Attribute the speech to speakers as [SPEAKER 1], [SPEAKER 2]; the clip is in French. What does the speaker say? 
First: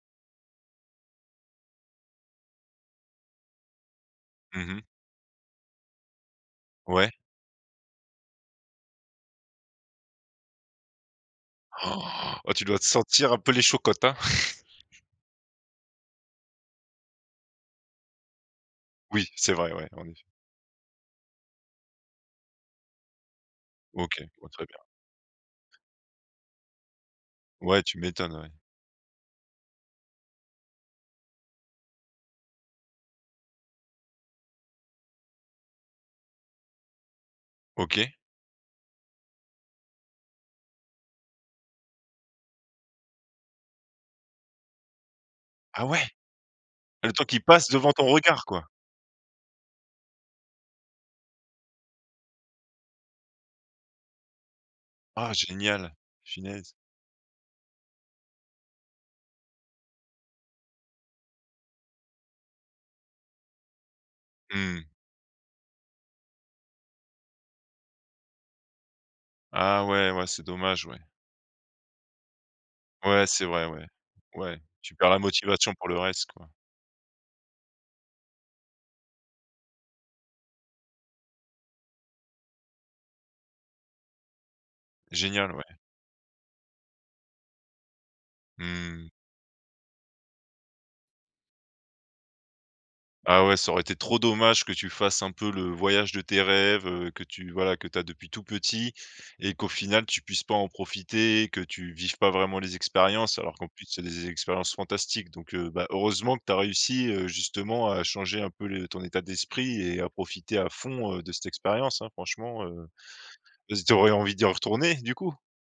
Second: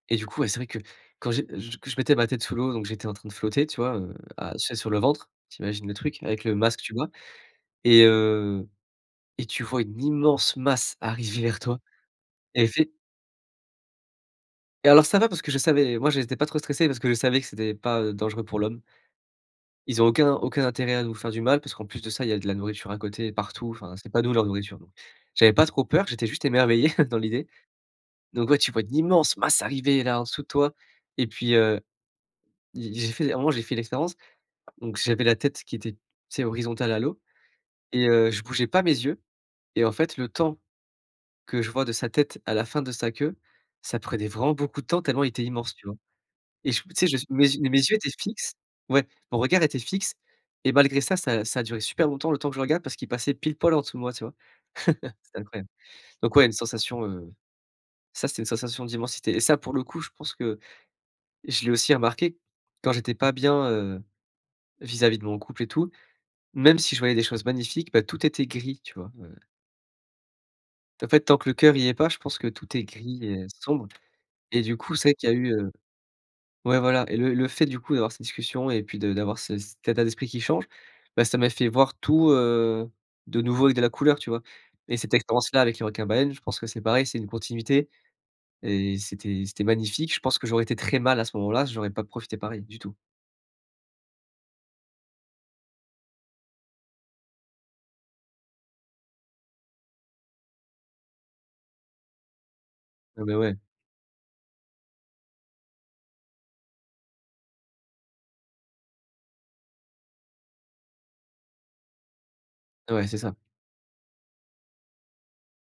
[SPEAKER 1] Et du coup, ouais, c'est vrai que quand j'ai je que je mettais ma tête sous l'eau, donc j'étais en train de flotter, tu vois, heu, à tu
[SPEAKER 2] Mmh
[SPEAKER 1] sais,
[SPEAKER 2] mh.
[SPEAKER 1] sur le ventre, tu imagines le truc avec le masque, tubas
[SPEAKER 2] Ouais.
[SPEAKER 1] et heu et tu vois une immense masse arriver vers toi
[SPEAKER 2] Han! Oh,
[SPEAKER 1] et
[SPEAKER 2] tu
[SPEAKER 1] effe
[SPEAKER 2] dois te sentir un peu les chocottes, hein?
[SPEAKER 1] Et alors ça va parce que je savais moi, j'étais pas trop stressé parce que je savais que c'était pas, heu, dangereux pour l'homme.
[SPEAKER 2] Oui, c'est vrai, ouais,
[SPEAKER 1] Ils ont
[SPEAKER 2] en effet.
[SPEAKER 1] aucun aucun intérêt à nous faire du mal parce qu'en plus de ça, il y a de la nourriture à côté, partout, enfin, c'est pas
[SPEAKER 2] OK,
[SPEAKER 1] nous leur
[SPEAKER 2] bah, très
[SPEAKER 1] nourriture,
[SPEAKER 2] bien.
[SPEAKER 1] donc j'avais pas trop peur, j'étais juste émerveillé dans l'idée,
[SPEAKER 2] Ouais, tu m'étonnes,
[SPEAKER 1] donc
[SPEAKER 2] ouais.
[SPEAKER 1] ouais, tu vois une immense masse arriver, là, en dessous de toi et puis, heu, j'ai j'ai fait à un moment, j'ai fait l'expérience, donc j'avais la tête qui était, tu sais, horizontale à l'eau et
[SPEAKER 2] OK.
[SPEAKER 1] heu, je bougeais pas mes yeux et en fait, le temps que je vois de sa tête à la fin de sa queue, ça prenait vraiment beaucoup de temps tellement il était immense,
[SPEAKER 2] Ah
[SPEAKER 1] tu vois
[SPEAKER 2] ouais!
[SPEAKER 1] et je tu sais,
[SPEAKER 2] Le
[SPEAKER 1] je
[SPEAKER 2] temps qui
[SPEAKER 1] mes
[SPEAKER 2] passe,
[SPEAKER 1] et mes
[SPEAKER 2] devant
[SPEAKER 1] yeux
[SPEAKER 2] ton
[SPEAKER 1] étaient
[SPEAKER 2] regard,
[SPEAKER 1] fixes
[SPEAKER 2] quoi?
[SPEAKER 1] ouais, mon regard était fixe et malgré ça, ça ça a duré super longtemps le temps que je regarde parce qu'il passait pile poil en dessous de moi, tu vois?
[SPEAKER 2] Ah
[SPEAKER 1] C'était incroyable,
[SPEAKER 2] génial!
[SPEAKER 1] donc ouais, une
[SPEAKER 2] Punaise!
[SPEAKER 1] sensation, heu, ça c'était une sensation d'immensité et ça pour le coup, je pense que je l'ai aussi remarqué, quand j'étais pas bien, heu,
[SPEAKER 2] Mmh.
[SPEAKER 1] vis-à-vis de mon couple et tout, même si je voyais des choses magnifiques, bah, tout était gris, tu vois? Ouais, ouais.
[SPEAKER 2] Ah ouais, ouais, c'est dommage, ouais.
[SPEAKER 1] En fait, tant que le cœur y est pas, je pense que tout est gris
[SPEAKER 2] Ouais, c'est
[SPEAKER 1] et
[SPEAKER 2] vrai,
[SPEAKER 1] sombre
[SPEAKER 2] ouais, ouais.
[SPEAKER 1] et du
[SPEAKER 2] Tu
[SPEAKER 1] coup, c'est
[SPEAKER 2] perds
[SPEAKER 1] vrai
[SPEAKER 2] la
[SPEAKER 1] qu'il y a eu, heu
[SPEAKER 2] motivation pour le reste, quoi.
[SPEAKER 1] ouais, voilà et le le fait, du coup, d'avoir ces discussions et puis de d'avoir ce cet état d'esprit qui change, bah, ça m'a fait voir tout, heu, de nouveau avec de la couleur, tu vois et cette
[SPEAKER 2] Génial,
[SPEAKER 1] expérience-là
[SPEAKER 2] ouais.
[SPEAKER 1] avec les requins baleines je pense que c'est pareil, c'est une continuité et
[SPEAKER 2] Mmh.
[SPEAKER 1] c'était c'était magnifique. Je pense que j'aurais été très mal à ce moment-là, j'aurais pas profité pareil du tout.
[SPEAKER 2] Ah ouais, ça aurait été trop dommage que tu fasses un peu le voyage de tes rêves, heu, que tu voilà, que tu as depuis tout petit et qu'au final tu puisses pas en profiter, que tu vives pas vraiment les
[SPEAKER 1] Ah, beh,
[SPEAKER 2] expériences alors
[SPEAKER 1] ouais.
[SPEAKER 2] qu'en plus c'est des expériences fantastiques, donc heu, bah, heureusement que tu as réussi, heu, justement à changer un peu le ton état d'esprit et à profiter à fond, heu, de cette expérience, hein, franchement, heu,
[SPEAKER 1] Ouais, c'est ça.
[SPEAKER 2] et z tu aurais envie d'y retourner, du coup?